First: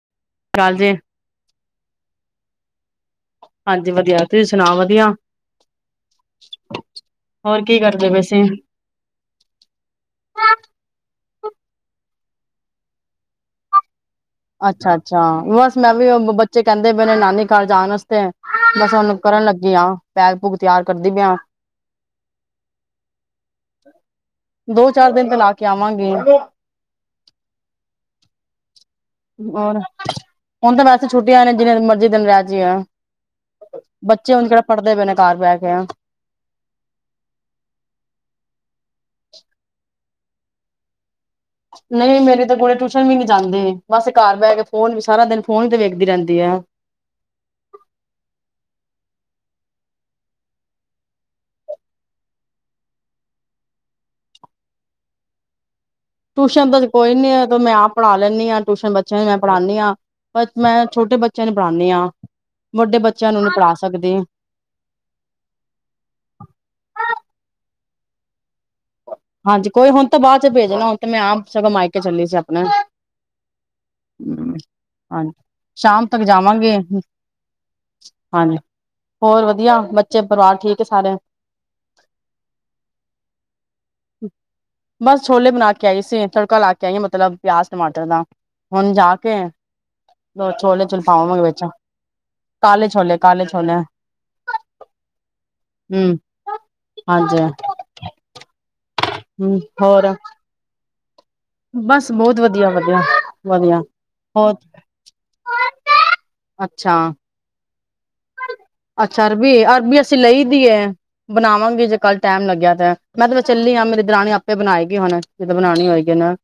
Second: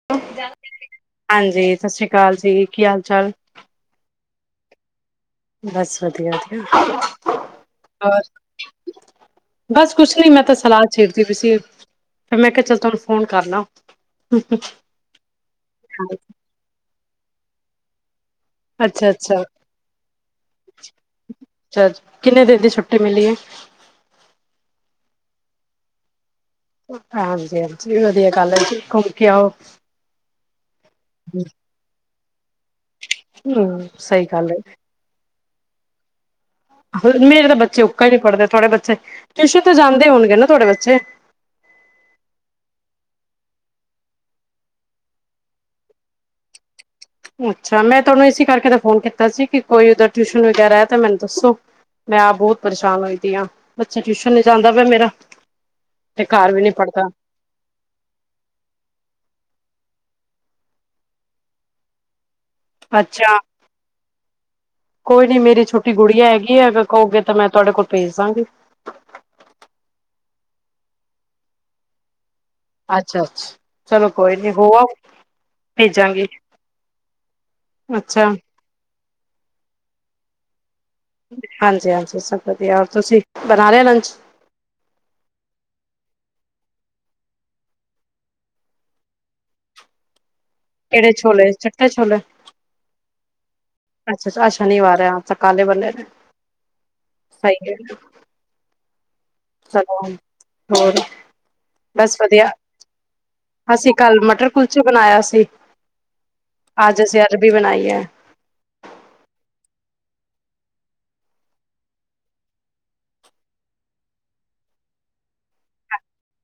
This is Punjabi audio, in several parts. [inaudible] ਕਾਲ ਜੇ ਹਾਂਜੀ, ਸਤਿ ਸ਼੍ਰੀ ਅਕਾਲ ਜੀ, ਕੀ ਹਾਲ ਚਾਲ। ਹਾਂਜੀ, ਵਧੀਆ ਤੁਸੀਂ ਸੁਣਾਓ ਵਧੀਆ। ਬਸ ਵਧੀਆ ਵਧੀਆ ਕੀ ਕਰਦੇ ਪਏ ਹੋਰ। ਸੀ? ਬਸ ਕੁਛ ਨੀ ਮੈਂ ਤਾਂ ਸਲਾਹ ਛੇਡਦੀ ਪਈ ਸੀ। ਫਿਰ ਮੈਂ ਕਿਹਾ ਚੱਲ ਤੁਹਾਨੂੰ ਫੋਨ ਕਰ ਲਾ। ਅੱਛਾ ਅੱਛਾ ਬਸ ਮੈਂ ਵੀ ਬੱਚੇ ਕਹਿੰਦੇ ਪਏ ਨੇ ਨਾਨੀ ਘਰ ਜਾਣ ਵਾਸਤੇ। ਬਸ ਉਹਨੂੰ ਅੱਛਾ-ਅੱਛਾ। ਕਰਨ ਲੱਗੀ ਹੈ ਬੈਗ ਪੂਗ ਤਿਆਰ ਕਰਦੀ ਪਈ ਆ। ਅੱਛਾ, ਕਿੰਨੇ ਦਿਨ ਦੀ ਛੁੱਟੀ ਮਿਲੀ ਹੈ। ਦੋ-ਚਾਰ ਦਿਨ ਮੈਂ ਲਾ ਕੇ ਆਵਾਂਗੀ। ਹਾਂਜੀ-ਆਂਜੀ, ਵਧੀਆ ਗੱਲ ਐ ਜੀ, ਘੁੰਮ ਕੇ ਆਓ, ਓਰ, ਹੁਨ ਤਾਂ ਵੈਸੇ ਛੁੱਟੀਆਂ ਨੇ ਜਿਵੇਂ ਮਰਜ਼ੀ ਦਿਨ ਰੈਜੀਏ। ਹੂੰ ਸਹੀ ਬੱਚੇ ਹੁਨ ਗੱਲ ਏ। ਕਿਹੜਾ ਪੜ੍ਹਦੇ ਪਏ ਨੇ ਘਰ ਬੈਕੇ। ਮੇਰੇ ਤਾਂ ਬੱਚੇ ਉਕਾ ਹੀ ਨੀ ਪੜ੍ਹਦੇ, ਥੋੜੇ ਬੱਚੇ, ਟਿਊਸ਼ਨ ਤੇ ਜਾਂਦੇ ਹੋਨਗੇ ਨਾ ਥੋਡੇ ਬੱਚੇ? ਨੲੀਂ, ਮੇਰੀ ਤਾਂ ਕੁੜੀ ਟੂਸ਼ਨ ਵੀ ਨੀਂ ਜਾਂਦੀ, ਬਸ ਘਰ ਬਹਿ ਕੇ ਫੋਨ ਵੀ ਸਾਰਾ ਦਿਨ ਫੋਨ ਈ ਤੇ ਵੇਖਦੀ ਰੈਂਦੀ ਐ। ਅੱਛਾ, ਮੈਂ ਤੋਨੂੰ ਇਸੀ ਕਰਕੇ ਤਾਂ ਫੋਨ ਕੀਤਾ ਸੀ, ਕਿ ਕੋਈ ਉਧਰ ਟਿਊਸ਼ਨ ਵਗੈਰਾ ਐ ਤੇ ਮੈਨੂੰ ਦੱਸੋ। ਮੈਂ ਆਪ ਬੋਤ ਪਰੇਸ਼ਾਨ ਹੋਈ ਪੀ ਆਂ, ਬੱਚੇ ਟਿਊਸ਼ਨ ਨੀ ਜਾਂਦਾ ਪਿਆ ਮੇਰਾ। ਤੇ ਘਰ ਵੀ ਨੀ ਟੂਸ਼ਨ ਦਾ ਜੇ ਪੜ੍ਹਦਾ। ਕੋਈ ਨੀਂ ਐ ਤ ਮੈਂ ਆਪ ਪੜ੍ਹਾ ਲੈਨੀਂ ਆਂ, ਟੂਸ਼ਨ ਬੱਚਿਆਂ ਨੂੰ ਮੈਂ ਪੜ੍ਹਾਨੀਂ ਆਂ, ਪਰ ਮੈਂ ਛੋਟੇ ਬੱਚਿਆਂ ਨੂੰ ਪੜ੍ਹਾਨੀਂ ਆਂ। ਵੱਡੇ ਬੱਚਿਆਂ ਅੱਛਾ, ਨੂੰ ਨੀਂ ਪੜ੍ਹਾ ਸਕਦੀ। ਕੋਈ ਨੀ, ਮੇਰੀ ਛੋਟੀ ਗੁੜੀਆ ਐਗੀ ਐ, ਅਗਰ ਕਓਗੇ ਤਾਂ ਮੈਂ ਤੁਆਡੇ ਕੋਲ ਭੇਜ ਦਾਂਗੀ। ਹਾਂਜੀ, ਕੋਈ ਹੁਣ ਤਾਂ ਬਾਚ ਭੇਜਣਾ, ਹੁਣ ਤੇ ਮੈਂ ਆਪ ਸਗੋਂ ਮਾਈਕੇ ਚੱਲੀ ਸੀ ਆਪ ਅੱਛਾ-ਅੱਛ, ਚਲੋ ਕੋਈ ਨੀਂ ਹੋ ਆਓ। ਹਾਂਜੀ ਸ਼ਾਮ ਤੱਕ ਭੇਜਾਂਗੀ ਜਾਵਾਂਗੇ। ਅੱਛਾ। ਹਾਂਜੀ ਹੋਰ ਵਧੀਆ, ਬੱਚੇ ਪਰਿਵਾਰ ਠੀਕ ਐ ਸਾਰੇ। ਹਾਂਜੀ-ਹਾਂਜੀ, ਸਭ ਵਧੀਆ ਔਰ ਤੁਸੀਂ, ਬਣਾ ਲਿਆ ਲੰਚ? ਬਸ ਛੋਲੇ ਬਣਾ ਕੇ ਆਈ ਸੀਂ, ਤੜਕਾ ਲਾ ਕੇ ਆਈਆਂ, ਮਤਲਬ ਪਿਆਜ ਟਮਾਟਰ ਦਾ। ਹੁਣ ਜਾ ਕੇ, ਛੋਲੇ-ਛੂਲ ਕਿਹੜੇ ਪਾਵਾਂਗੇ ਛੋਲੇ ਵਿੱਚ। ਚਿੱਟੇ ਕਾਲੇ ਛੋਲੇ-ਕਾਲੇ ਛੋਲੇ। ਅੱਛ-ਛਛਾ, ਆ ਸ਼ਨੀਵਾਰ ਐ ਆਂ ਕਾਲੇ, ਬੱਲੇ ਹੂੰ ਹਾਂਜੀ ਸਹੀ ਏ। ਹੂੰ ਹੋਰ [unintelligible] ਹੋਰ। ਬਸ ਬਹੁਤ ਵਧੀਆ, ਵਧੀਆ ਵਧੀਆ ਅਸੀਂ ਕੱਲ ਮਟਰ ਹੋਰ ਕੁਲਚੇ ਬਣਾਇਆ ਸੀ। ਅੱਛਾ। ਜਬੀ ਬਨਾਈ ਐ। ਅੱਛਾ ਅਰਬੀ, ਅਰਬੀ ਅਸੀਂ ਲਈ ਦੀ ਐ। ਬਣਾਵਾਂਗੇ ਜੇ ਕੱਲ ਟੈਮ ਲੱਗਿਆ ਤੈ, ਮੈਂ ਤ ਚੱਲੀ ਆਂ, ਮੇਰੀ ਦਰਾਣੀ ਆਪੇ ਬਣਾਏਗੀ ਹੁਣ, ਜਿਦਾਂ ਬਣਾਣੀ ਹੋਏਗੀ ਏਨਾ।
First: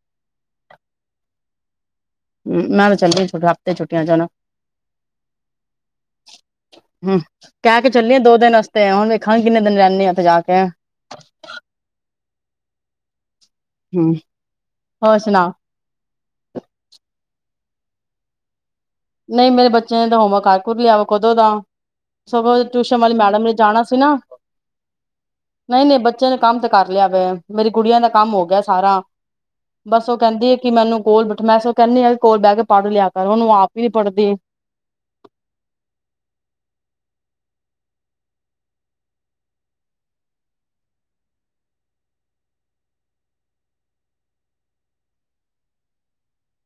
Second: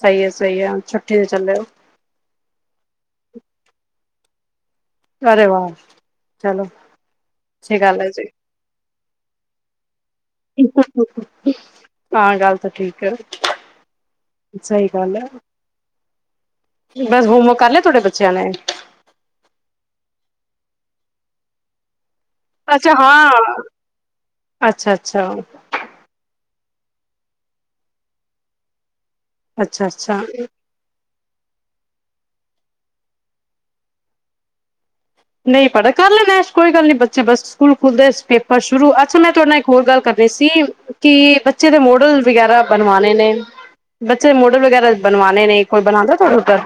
ਸੲੀ ਐ- ਸੲੀ ਐ, ਛੁੱਟੀ ਤੇ ਚੱਲੇ ਓ। ਨਾਲੇ ਚੱਲੀ, ਛੋਟੇ ਹਫਤੇ ਛੁੱਟੀਆਂ ਜਾਨਾ। ਅਰੇ ਵਾਹ ਚਲੋ ਹੁੰਹ, ਅੱਛੀ ਕੈਅ ਕੇ ਗੱਲ ਹੈ ਚੱਲੀ ਆ ਜੀ ਦੋ ਦਿਨ ਆਸ ਤੇ ਉਨ ਵੇਖਾਂਗ ਕਿੰਨੇ ਦਿਨ ਰੈਨੇ ਆਂ ਓਤੇ ਜਾ ਕੇ। [inaudible] ਹਾਂ, ਗੱਲ ਤਾਂ ਠੀਕ ਅ। ਹੂੰ ਸੲੀ ਗੱਲ ਹੋਰ ਐ, ਸੁਣਾ ਬਸ ਹੋਮਵਰਕ ਕਰ ਲਿਐ ਥੋਡੇ ਬੱਚਿਆਂ ਨੇ? ਨਹੀਂ, ਮੇਰੇ ਬੱਚਿਆਂ ਨੇ ਤਾਂ ਹੋਮਵਰਕ ਕਰ-ਕੁਰ ਲਿਆ ਵਾ ਕਦੋਂ ਦਾ। ਸਗੋਂ, ਅੱਛਾ ਟੂਸ਼ਨ ਵਾਲੀ ਹਾਂ, ਮੈਡਮ ਨੇ ਜਾਣਾ ਸੀ ਨਾ। ਅੱਛਾ ਅੱਛਾ, ਨਹੀਂ-ਨਹੀਂ, ਬੱਚਿਆਂ ਨੇ ਕੰਮ ਤੇ ਕਰ ਲਿਆ ਵੇ, ਮੇਰੀ ਕੁੜੀਆ ਨੇ ਕੰਮ ਹੋ ਗਿਐ ਸਾਰਾ। ਅੱਛਾ ਬਸ ਉਹ ਅੱਛਾ ਕੈਂਦੀ ਏ, ਕਿ ਮੈਨੂੰ ਕੋਲ ਬਠ ਮੈਂ ਸੋਂ ਕੈਨੀਂ ਆ ਕੋਲ ਬੈਅ ਕੇ ਪੜ ਲਿਆ ਕਰ, ਓਨੂੰ ਆਪ ਵੀ ਨੀ ਪੜਦੀ। ਨਹੀਂ ਪੜੇ, ਕਰ ਲੈਂਨੇ ਕੋਈ ਗੱਲ ਨੀਂ, ਬੱਚੇ ਬਸ ਸਕੂਲ ਖੁੱਲਦੇ ਪੇਪਰ ਸ਼ੁਰੂ, ਅੱਛਾ ਮੈਂ ਤੁਆਡੇ ਨਾਲ ਇੱਕ ਹੋਰ ਗੱਲ ਕਰ ਸੀ, ਕਿ ਬੱਚੇ ਦੇ ਮੋਡਲ ਵਗੈਰਾ ਬਣਵਾਣੇ ਨੇ। ਬੱਚੇ ਮੋਡਲ ਵਗੈਰਾ ਬਨਵਾਨੇ ਨੇ, ਕੋਈ ਬਣਾਦੈ ਤੁਅਡੇ ਉਧਰ?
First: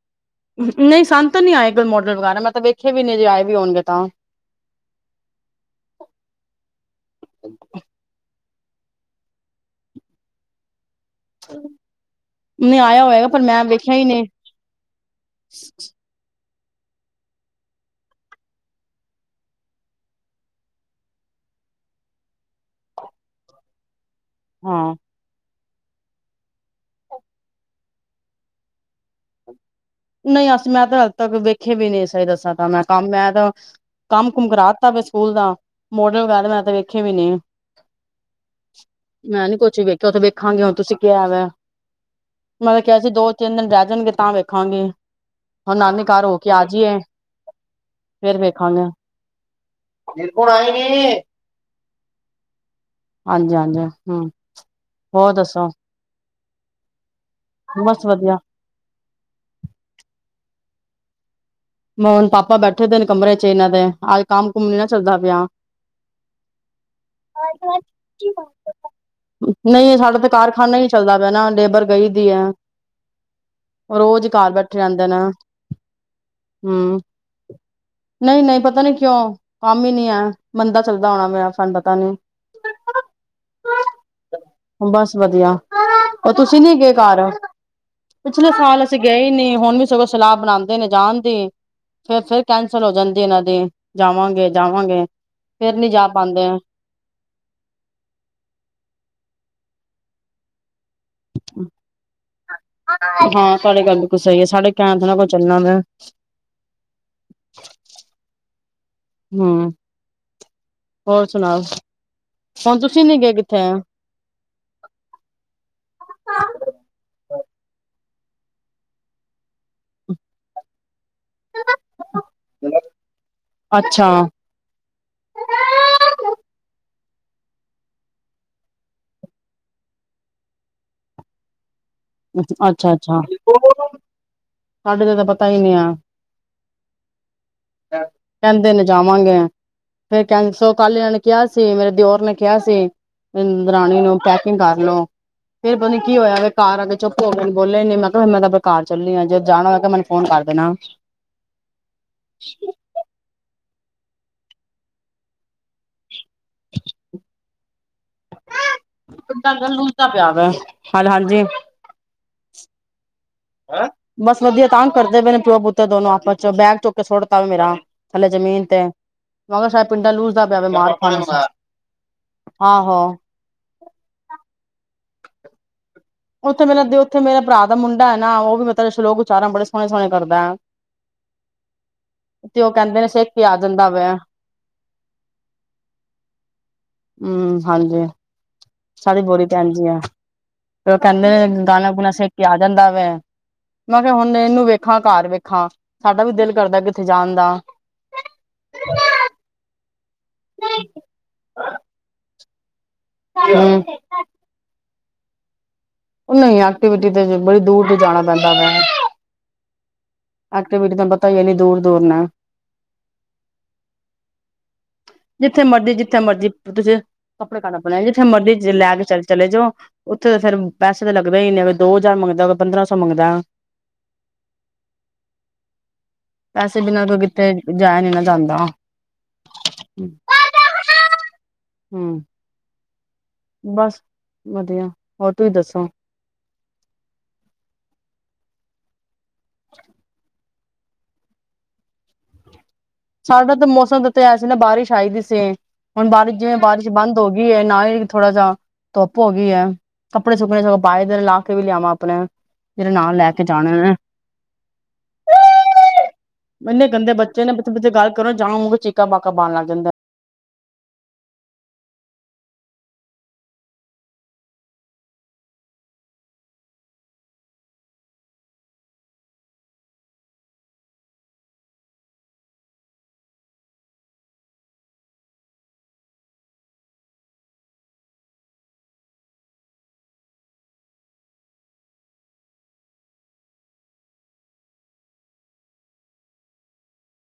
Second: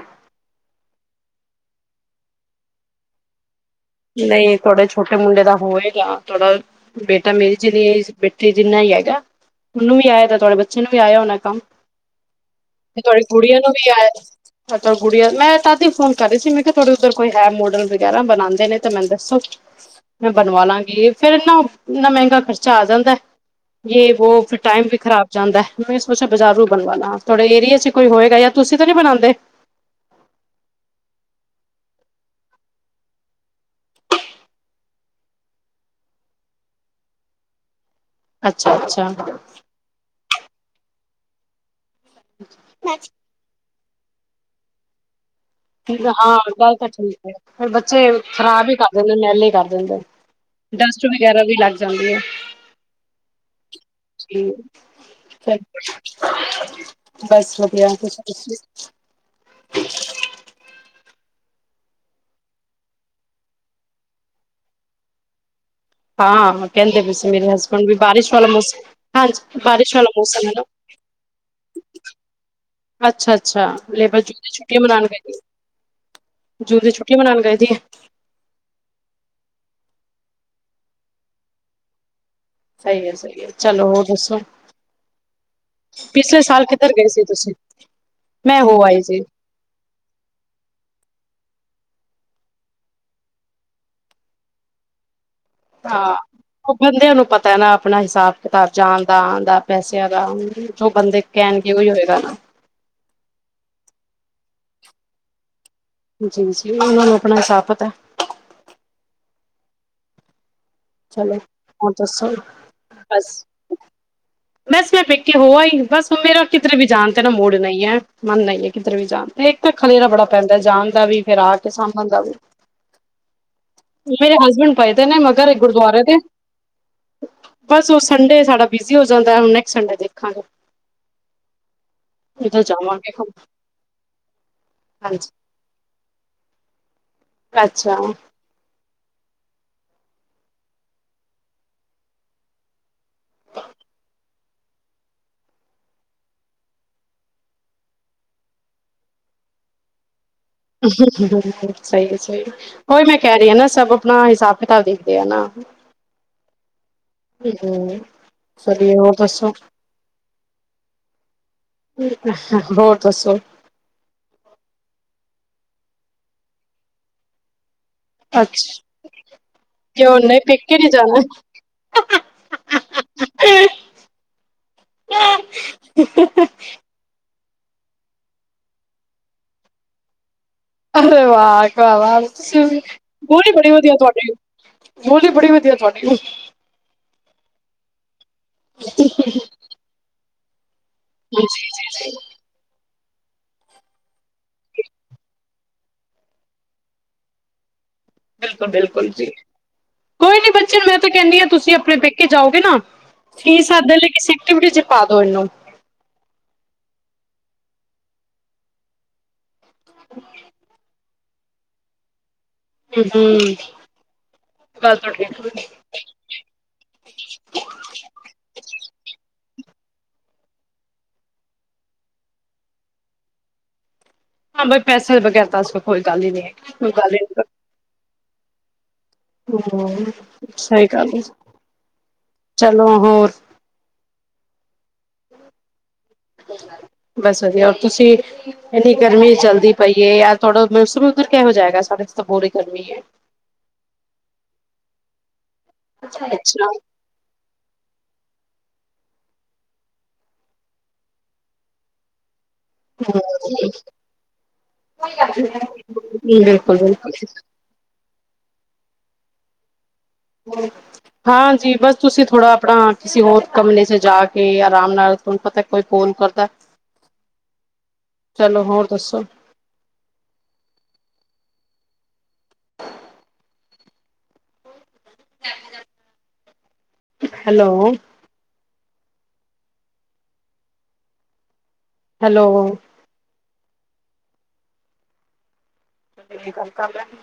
ਨੲੀਂ, ਸਾਨ ਤੇ ਨੀ ਆਏ ਕਲ ਮੋਡਲ ਵਗੈਰਾ, ਮੈਂ ਤਾਂ ਵੇਖੇ ਵੀ ਨੲੀਂ ਜੇ ਆਏ ਵੀ ਹੋਨਗੇ ਤਾਂ। ਨੲੀਂ, ਥੋਡੇ ਛੋਟੇ ਮੁੰਡੇ ਦਾ ਹੋਏਗਾ ਤੋਡਾ ਬੇਟਾ ਮੇਰੀ ਜਿੰਨੀ ਏਜ, ਬੇਟੇ ਜਿੰਨਾ ਈ ਐਗਾ, ਉਨੂੰ ਵੀ ਆਇਐ ਤਾਂ ਤੁਆਡੇ ਬੱਚੇ ਨੂੰ ਵੀ ਆਇਆ ਹੋਨਾ। ਕੰਮ, ਨਹੀਂ ਆਇਆ ਤੁਆਡ ਹੋਏਗਾ ਪਰ ਗੁੜੀਆ ਮੈਂ ਨੂੰ ਵੀ ਵੇਖਿਆ ਆ ਹੀ ਨਹੀਂ ਐ, ਤੁਹਾ ਗੁੜੀਆਂ, ਮੈਂ ਤਦੀ ਫੋਨ ਕਰ ਰੲੇ ਸੀ, ਮੈਂ ਕਿਹਾ ਥੋਡੇ ਉੱਧਰ ਕੋਈ ਹੈ ਮੋਡਲ ਵਗੈਰਾ ਬਣਾਂਦੇ ਨੇ ਤੇ ਮੈਨੂੰ ਦੱਸੋ। ਮੈਂ ਬਨਵਾ ਲਾਂਗੀ ਫੇਰ ਨਾ, ਇੰਨਾ ਮੈਂਗਾ ਖਰਚਾ ਆ ਜਾਂਦੈ, ਯੇ ਵੌ, ਫਿਰ ਟਾਈਮ ਹਾਂ ਵੀ ਖਰਾਬ ਜਾਂਦੈ। ਮੈਂ ਸੋਚਿਆ ਬਜ਼ਾਰੋ ਬਨਵਾ ਲਾਂ, ਥੋਡੇ ਏਰੀਏ ਚ ਕੋਈ ਹੋਏਗਾ ਯਾ, ਤੁਸੀਂ ਤਾਂ ਨੀ ਬਣਾਂਦੇ? ਨਹੀਂ ਅਸ ਮੈਂ ਤੇ ਅਜੇ ਤੱਕ ਵੇਖੇ ਵੀ ਨ ਸਹੀ ਦੱਸਾਂ ਤਾਂ ਮੈਂ ਕੰਮ ਮੈਂ ਤਾ ਕੰਮ ਕੁਮ ਕਰਾ ਦਿੱਤਾ ਵੇ ਸਕੂਲ ਦਾ ਮੋਡਲ ਗੱਲ ਮੈਂ ਤਾਂ ਵੇਖੇ ਵੀ ਨੀ। ਅੱਛਾ ਅੱਛਾ ਮੈਂ ਨੀ ਕੁਛ ਵੀ ਵੇਖਿਆ, ਔ ਤਾਂ ਵੇਖਾਂਗੇ ਹੁਨ ਤੁਸੀਂ ਕਿਆ ਵ। ਮੈਂ ਤੇ ਕਿਹਾ ਸੀ ਦੋ- ਤਿੰਨ ਦਿਨ ਰੈ ਜਾਣਗੇ ਤਾਂ ਵੇਖਾਂਗੇ। ਹੁਣ ਠੀਕ ਨਾਨੀ ਘਰ ਹੋ ਹਾਂ ਕੇ ਆ ਗੱਲ ਤਾਂ ਜਾਈਏ ਠੀਕ ਹੈ, ਫਿਰ ਬੱਚੇ ਫੇਰ ਖ਼ਰਾਬ ਹੀ ਕਰ ਵੇਖਾਂਗੇ ਦਿੰਦੇ ਮੈਲੇ ਕਰ ਦਿੰਦੇ। ਡਸਟ ਵਗੈਰਾ ਵੀ ਲੱਗ ਜਾਂਦੀ ਏ। ਹਾਂਜੀ ਹਾਂਜੀ ਹਮ ਹੋਰ ਦੱਸੋ [unintelligible] ਬਸ ਵਧੀਆ ਤੁਸੀਂ ਦਸੋ। ਮੋ ਪਾਪਾ ਬੈਠੇ ਦੇ ਨੇ ਕਮਰੇ 'ਚ ਇਹਨਾਂ ਦੇ ਅੱਜ ਕੰਮ ਕੁਮ ਨੀ ਨਾ ਚੱਲਦਾ ਪਿਆ। ਹਾਂ ਕਹਿੰਦੇ ਬੇਸੀ ਮੇਰੇ ਹਸਬੈਂਡ ਵੀ ਬਾਰਿਸ਼ ਵਾਲਾ ਮੌਸਮ ਹਾਂਜੀ, ਬਾਰਿਸ਼ ਨਹੀਂ ਵਾਲਾ ਸਾਡਾ ਤੇ ਮੌਸਮ। ਹੈ ਨਾ ਕਾਰਖਾਨਾ ਹੀ ਚੱਲਦਾ ਬਯਾਂ ਨਾ ਲੇਬਰ ਗਈ ਦੀ ਐ। ਅੱਛਾ-ਅੱਛਾ ਲੇਬਰ ਜੂਨ ਦੀ ਛੂੱਟੀ ਰਹਿੰਦੇ ਮਨਾਣ ਨੇ ਗਈ। ਜੂਨ ਦੀ ਛੁੱਟੀ ਮਨਾਉਣ ਗਈ ਦੀ ਏ। ਨਹੀਂ-ਨਹੀਂ ਪਤਾ ਨੀ ਕਿਉਂ ਕੰਮ ਹੀ ਨੀ ਐ ਮੰਦਾ ਚੱਲਦਾ ਹੋਣਾ ਮੇਰਾ ਸਾਨੂੰ ਪਤਾ ਨੀ। ਸਈ ਐ- ਸਈ ਐ, ਚਲੋ ਹੋਰ ਦੱਸੋ। ਬਸ ਵਧੀਆ। ਔ ਪਿਛਲੇ ਤੁਸੀਂ ਸਾਲ ਨੀ ਕਿੱਧਰ ਗਏ ਘਰ, ਸੀ ਤੁਸੀਂ ਪਿਛਲੇ ਮੈਂ ਹੋ ਸਾਲ ਅਸੀਂ ਆਈ ਸੀ ਗਏ ਨੀ ਹੁਣ ਵੀ ਸਗੋਂ ਸਲਾਹ ਬਣਾਂਦੇ ਨੇ ਜਾਣਦੀ। ਫਿਰ -ਫਿਰ ਕੈਂਸਲ ਹੋ ਜਾਂਦੀ ਇਹਨਾਂ ਦੀ ਜਾਵਾਂਗੇ-ਜਾਵਾਂਗੇ ਫੇਰ ਨੀ ਜਾ ਹਾਂ ਪਾਂਦੇ ਆ। ਉਹ ਬੰਦਿਆਂ ਨੂੰ ਪਤਾ ਨਾ ਆਪਣਾ ਹਿਸਾਬ-ਕਿਤਾਬ ਜਾਣ ਦਾ, ਆਣ ਦਾ, ਪੈਸਿਆਂ ਦਾ ਜੋ ਬੰਦੇ ਕੇਣਗੇ ਓਵੇਂ ਹੋਏਗਾ ਨਾ। ਹਾਂ, ਤੁਹਾਡੇ ਗੱਲ ਬਕੁਲ ਸਹੀ ਏ ਸਾਡੇ ਕਹਿਣ ਤੋਂ ਨਾ ਕੋਈ ਚੱਲਣ ਵੈ। ਜੀ ਉਨਾਂ ਨੂੰ ਆਪਣਾ ਹਿਸਾਬ ਪਤਾ। ਹਮ। ਹੋਰ ਚਲੋ ਸੁਣਾਓ, ਦੱਸੋ ਹੁਣ ਤੁਸੀਂ ਨੀ ਗਏ ਬਸ ਕਿੱਥੇ? ਬਸ ਮੈਂ ਪੈਕੇ ਹੋ ਆਈ ਬਸ ਹੁਣ ਮੇਰਾ ਕਿਧਰੇ ਵੀ ਜਾਣ ਤੇ ਤੇਰਾ ਮੂਡ ਨਹੀਂ ਹੈ ਮਨ ਨਹੀਂ ਹੈ ਕਿਧਰੇ ਵੀ ਜਾਣ ਤੇ। ਇੱਕ ਤਾਂ ਖਲੇਰਾ ਬੜਾ ਪੈਂਦਾ ਜਾਣ ਦਾ ਵੀ ਫਿਰ ਆ ਕੇ ਸਾਂਭਣ ਦਾ ਵੀ ਅੱਛਾ ਮੇਰੇ ਹਸਬੈਂਡ ਪਏ ਤੇ ਨੇ ਮਗਰ ਗੁਰਦੁਆਰੇ ਦੇ ਬਸ ਔ ਸੰਡੇ ਸਾਡਾ ਬੀਜੀ ਹੋ ਜਾਂਦਾ ਏ ਹੁਣ ਨੈਕਸ ਸੰਡੇ ਦੇਖਾਂਗੇ। ਜਦੋਂ ਅੱਛਾ ਜਾਵਾਂਗੇ -ਅੱਛਾ, ਸਾਡੇ ਦਾ ਹਾਂਜੀ ਤਾਂ ਪਤਾ ਹੀ ਨਹੀਂ ਆਂ। ਅੱਛਾ। ਕਹਿੰਦੇ ਨੇ ਜਾਵਾਂਗੇ ਫੇਰ ਕਂਹਿ ਸੋ ਕਲ ਇਨਾ ਨੇ ਕਿਹਾ ਸੀ, ਮੇਰੇ ਦਿਓਰ ਨੇ ਕਿਹਾ ਸੀ। ਦਰਾਣੀ ਨੂੰ ਪੈਕਿੰਗ ਕਰਲੋ, ਫਿਰ ਪਤਾ ਨ ਕੀ ਹੋਆ ਵੇ ਘਰ ਆਕੇ ਚੁੱਪ ਹੋਗੇ ਬੋਲੇ ਨੀ ਮੈਂ ਕਿਹਾ ਮੈਂ ਤੇ ਅਪਣੇ ਘਰ ਚੱਲੀ ਆ ਜਦੋ ਜਾਣਾ ਹੋਏਗਾ ਮੈਨ ਫੋਨ ਕਰ ਦੇਣਾ। [unintelligible] ਸਹੀ ਏ -ਸਹੀ ਏ। ਔਈ ਮੈਂ ਕਹਿ ਰੀ ਆ ਨਾ ਸਭ ਆਪਣਾ ਹਿਸਾਬ-ਕਿਤਾਬ ਦੇਖਦੇ ਆ ਨਾ। [unintelligible] ਹੋਰ ਦੱਸੋ [unintelligible] [unintelligible] ਹੋਰ ਦੱਸੋ। ਹ ਬਸ ਵਧੀਆ ਤਾਂਗ ਕਰਦੇ ਬਏ ਨੇ ਪਿਓ-ਪੂਤਰ ਦੋਨੋ ਆਪਸ 'ਚ ਬੈਗ ਚੁੱਕ ਕੇ ਸੁਟਤਾ ਵਾ ਮੇਰਾ। ਥੱਲੇ ਜ਼ਮੀਨ ਤੇ ਅੱਛਾ ਮੈਂ ਕਿਹਾ, ਸ਼ਾਇਦ ਪਿੰਡਾਂ ਕਿਉਂ ਨਹੀਂ ਲੂਸਦਾ ਪਿਆ ਵੇ ਪੇਕੇ ਨੀ ਮਾਰ ਖਾਣ ਜਾਣਾ ਵਸ ਆਹੋ। [inaudible] ਉੱਥੇ ਮੇਰਾ ਦੋ ਉੱਥੇ ਮੇਰੇ ਭਰਾ ਦਾ ਮੁੰਡਾ ਏ ਨਾ ਉਹ ਵੀ ਮਤਲ ਸ਼ਲੋਕ ਓਚਾਰਣ ਬੜੇ ਸੋਹਣੇ-ਸੋਹਣੇ ਕਰਦਾ। ਅਰੇ ਵਾਹ ਭਰਾਵਾਂ ਤੇ ਉਹ [unintelligible] ਕਹਿੰਦੇ ਨੇ ਸਿੱਖ ਕੇ ਆ ਬੜੀ ਜਾਂਦਾ ਵਧੀਆ ਵੇ ਤੁਹਾਡੀ। ਬੋਲੀ ਬੜੀ ਵਧੀਆ ਤੁਹਾਡੀ ਓਫ਼। ਹਮ-ਮ ਹਾਂਜੀ ਸਾਡੀ ਬੋਲੀ ਤਾਂ ਏਂਜ ਈ ਆ ਤੇ ਉਹ ਕਹਿੰਦੇ ਜੀ ਜੀ ਗਾਣਾ ਗੁਣਾ ਸਿੱਕ ਕੇ ਆ ਜਾਂਦਾ ਵੇ। ਮੈਂ ਕਿਹਾ ਹੁਣ ਇਹਨੂੰ ਵੇਖਾਂ ਘਰ ਵੇਖਾਂ, ਸਾਡਾ ਵੀ ਦਿਲ ਕਰਦਾ ਕਿੱਥੇ ਜਾਣ ਦਾ। ਬਿਲਕੁਲ-ਬਿਲਕੁਲ ਜੀ, ਕੋਈ ਨੀ ਬੱਚੇ ਨਾ ਮੈਂ ਤਾਂ ਕਹਿੰਨੀ ਆਂ, ਤੁਸੀਂ ਆਪਣੇ ਪੇਕੇ ਜਾਓਗੇ ਨਾ [unintelligible] ਸੱਦ ਹੂੰ ਲੈ ਕਿਸੇ ਇੱਕ ਵੀਡਿਓ ਚ ਪਾ ਦੋ ਇਹਨੂੰ। ਉਹ ਨਹੀਂ ਐਕਟੀਵਾ ਤੇ, ਤਾਂ ਬੜੀ ਦੂਰ ਦੀ ਜਾਣਾ ਪੈਂਦਾ ਵਾ। [inaudible] ਐਕਟੀਵਿਟੀ ਤੈਨੂੰ ਪਤਾ ਈ ਐ ਐਨੀ ਦੂਰ-ਦੂਰ ਨੇ। ਹੂੰ-ਹੂੰ। ਕਦ ਤੱਕ ਏ। ਜਿੱਥੇ ਮਰਜ਼ੀ-ਜਿੱਥੇ ਮਰਜ਼ੀ ਤੁਸੀਂ ਕੱਪੜੇ ਪਾਣਾ ਪੈਣੇ, ਜਿੱਥੇ ਮਰਜ਼ੀ ਲੈ ਕੇ ਚ ਚਲੇ ਜਾਓ। ਉੱਥੇ ਤਾਂ ਫੇਰ ਪੈਸੇ ਤਾਂ ਲੱਗਦਾ ਹੀ ਨੇ, ਦੋ ਹਜ਼ਾਰ ਮੰਗਦਾ, ਪੰਦਰਾਂ ਸੌ ਮੰਗਦਾ। ਹਾਂ, ਬਸ ਪੈਸੇ ਵਗੈਰ ਤਾਂ ਕੋਈ ਗੱਲ ਈ ਨੀ ਐ, ਕੋਈ ਗੱਲ ਈ ਨੀ। ਜਇਆ ਨੀ ਨਾ ਜਾਂਦਾ। ਹੂੰ, ਸਹੀ ਗੱਲ ਏ, ਹੂੰ। ਚਲੋ ਹੋਰ ਬਸ ਵਧੀਆ, ਹੋਰ ਤੁਸੀਂ ਦੱਸੋ। ਬਸ ਵਧੀਆ, ਔਰ ਤੁਸੀਂ। ਏਨੀ ਗਰਮੀ ਜਲਦੀ ਪਈ ਏ, ਯਾਰ ਥੋਡੇ ਮੌਸਮ ਓਦਰ ਕਿਹੋ ਜਾ ਹੈਗਾ, ਸਾਡੇ ਏਥੇ ਤਾਂ ਪੂਰੀ ਗਰਮੀ ਐ। ਸਾਡਾ ਤਾਂ ਮੌਸਮ ਤੇ ਤਾਂ ਹੈ ਸੀ ਨਾ ਬਾਰਿਸ਼ ਆਈ ਦੀ ਸੀ, ਹੁਣ ਬਾਰਿਸ਼ ਜਿਵੇਂ ਅੱਛਾ ਬਾਰਿਸ਼ ਬੰਦ ਹੋ ਗਈ ਏ, ਨਾ ਹੀ ਥੋੜਾ ਜਾ ਧੁੱਪ ਹੋ ਗਈ ਐ ਕੱਪੜੇ ਸੁੱਕਣੇ ਸਗੋਂ ਪਾਏ ਦੇ, ਲਾਹ ਕੇ ਵੀ ਲਿਆਵਾਂ ਆਪਣੇ। ਜਿਹੜੇ ਨਾਲ ਲੈ ਕੇ ਜਾਣੇ ਨੇ। ਜੀ ਇੰਨੇ ਗੰਦੇ ਬਿਲਕੁਲ-ਬਿਲਕੁਲ। ਬੱਚੇ ਨੇ ਪੱਥੇ ਪਥੇ ਗੱਲ ਕਰੋ ਜਾਊਂ, ਓਹ ਚੀਕਾ ਬਾਕਾ ਪਾਣ ਲੱਗ ਜਾਂਦੇ ਨੇ। ਹੂੰ। ਹਾਂਜੀ, ਬਸ ਤੁਸੀਂ ਥੋੜਾ ਆਪਣਾ ਕਿਸੇ ਹੋਰ ਕਮਰੇ ਚ ਜਾ ਕੇ ਆਰਾਮ ਨਾਲ ਤੁਹਾਨੂੰ ਪਤਾ ਕੋਈ ਫੋਨ ਕਰਦਾ, ਚਲੋ ਹੋਰ ਦੱਸੋ। ਹੈਲੋ। ਹੈਲੋ। ਕੀ-ਕੀ ਕੰਮ ਕਰ ਲਿਆ ਇਹਨੇ?